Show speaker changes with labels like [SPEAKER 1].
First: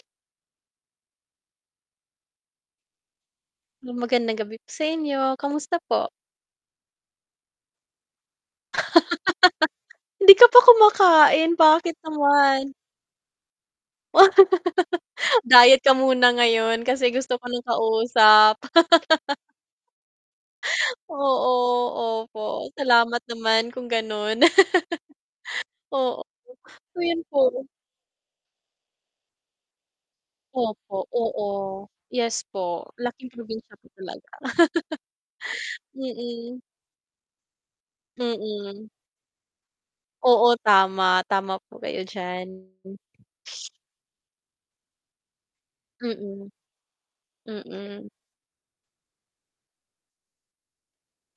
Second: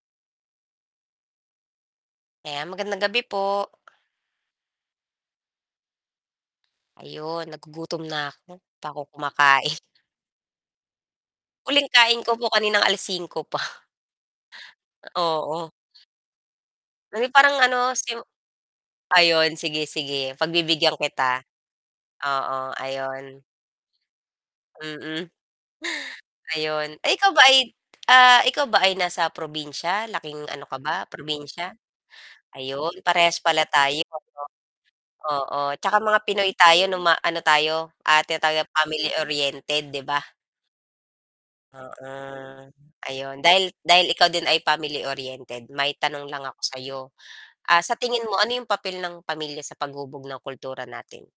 [SPEAKER 1] Ayan, magandang gabi po.
[SPEAKER 2] Magandang gabi po sa inyo kamusta po?
[SPEAKER 1] Ayon, nagugutom na ako 'di pa ako kumakain.
[SPEAKER 2] Hindi ka pa kumakain
[SPEAKER 1] Huling
[SPEAKER 2] bakit
[SPEAKER 1] kain ko po
[SPEAKER 2] naman
[SPEAKER 1] kaninang 5:00 pa. Oo,
[SPEAKER 2] diet ka muna ngayon kasi
[SPEAKER 1] na
[SPEAKER 2] gusto ko
[SPEAKER 1] parang
[SPEAKER 2] ng
[SPEAKER 1] ano,
[SPEAKER 2] kausap.
[SPEAKER 1] ayon sige sige pagbibigyan kita.
[SPEAKER 2] Oo. Opo,
[SPEAKER 1] Oo,
[SPEAKER 2] salamat
[SPEAKER 1] ayon.
[SPEAKER 2] naman kung ganon.
[SPEAKER 1] Mm.
[SPEAKER 2] Oo,
[SPEAKER 1] Ayon ay
[SPEAKER 2] iyon
[SPEAKER 1] ikaw
[SPEAKER 2] po.
[SPEAKER 1] ba ay ah ikaw ba ay nasa probinsya laking ano ka
[SPEAKER 2] Opo,
[SPEAKER 1] ba
[SPEAKER 2] oo
[SPEAKER 1] probinsya?
[SPEAKER 2] yes po
[SPEAKER 1] Ayon
[SPEAKER 2] laking
[SPEAKER 1] parehas pala
[SPEAKER 2] probinsya po
[SPEAKER 1] tayo.
[SPEAKER 2] talaga.
[SPEAKER 1] Oo, tsaka mga pinoy
[SPEAKER 2] Mm.
[SPEAKER 1] tayo nung ma ano tayo ah tinatawag tayo
[SPEAKER 2] Mm.
[SPEAKER 1] family-oriented 'di ba?
[SPEAKER 2] Oo tama, tama po kayo
[SPEAKER 1] Oo.
[SPEAKER 2] diyan.
[SPEAKER 1] Ayon dahil dahil ikaw din ay family-oriented may tanong lang
[SPEAKER 2] Mm.
[SPEAKER 1] ako sayo, ah sa
[SPEAKER 2] Mm.
[SPEAKER 1] tingin mo ano yung papel ng pamilya sa paghubog ng kultura natin?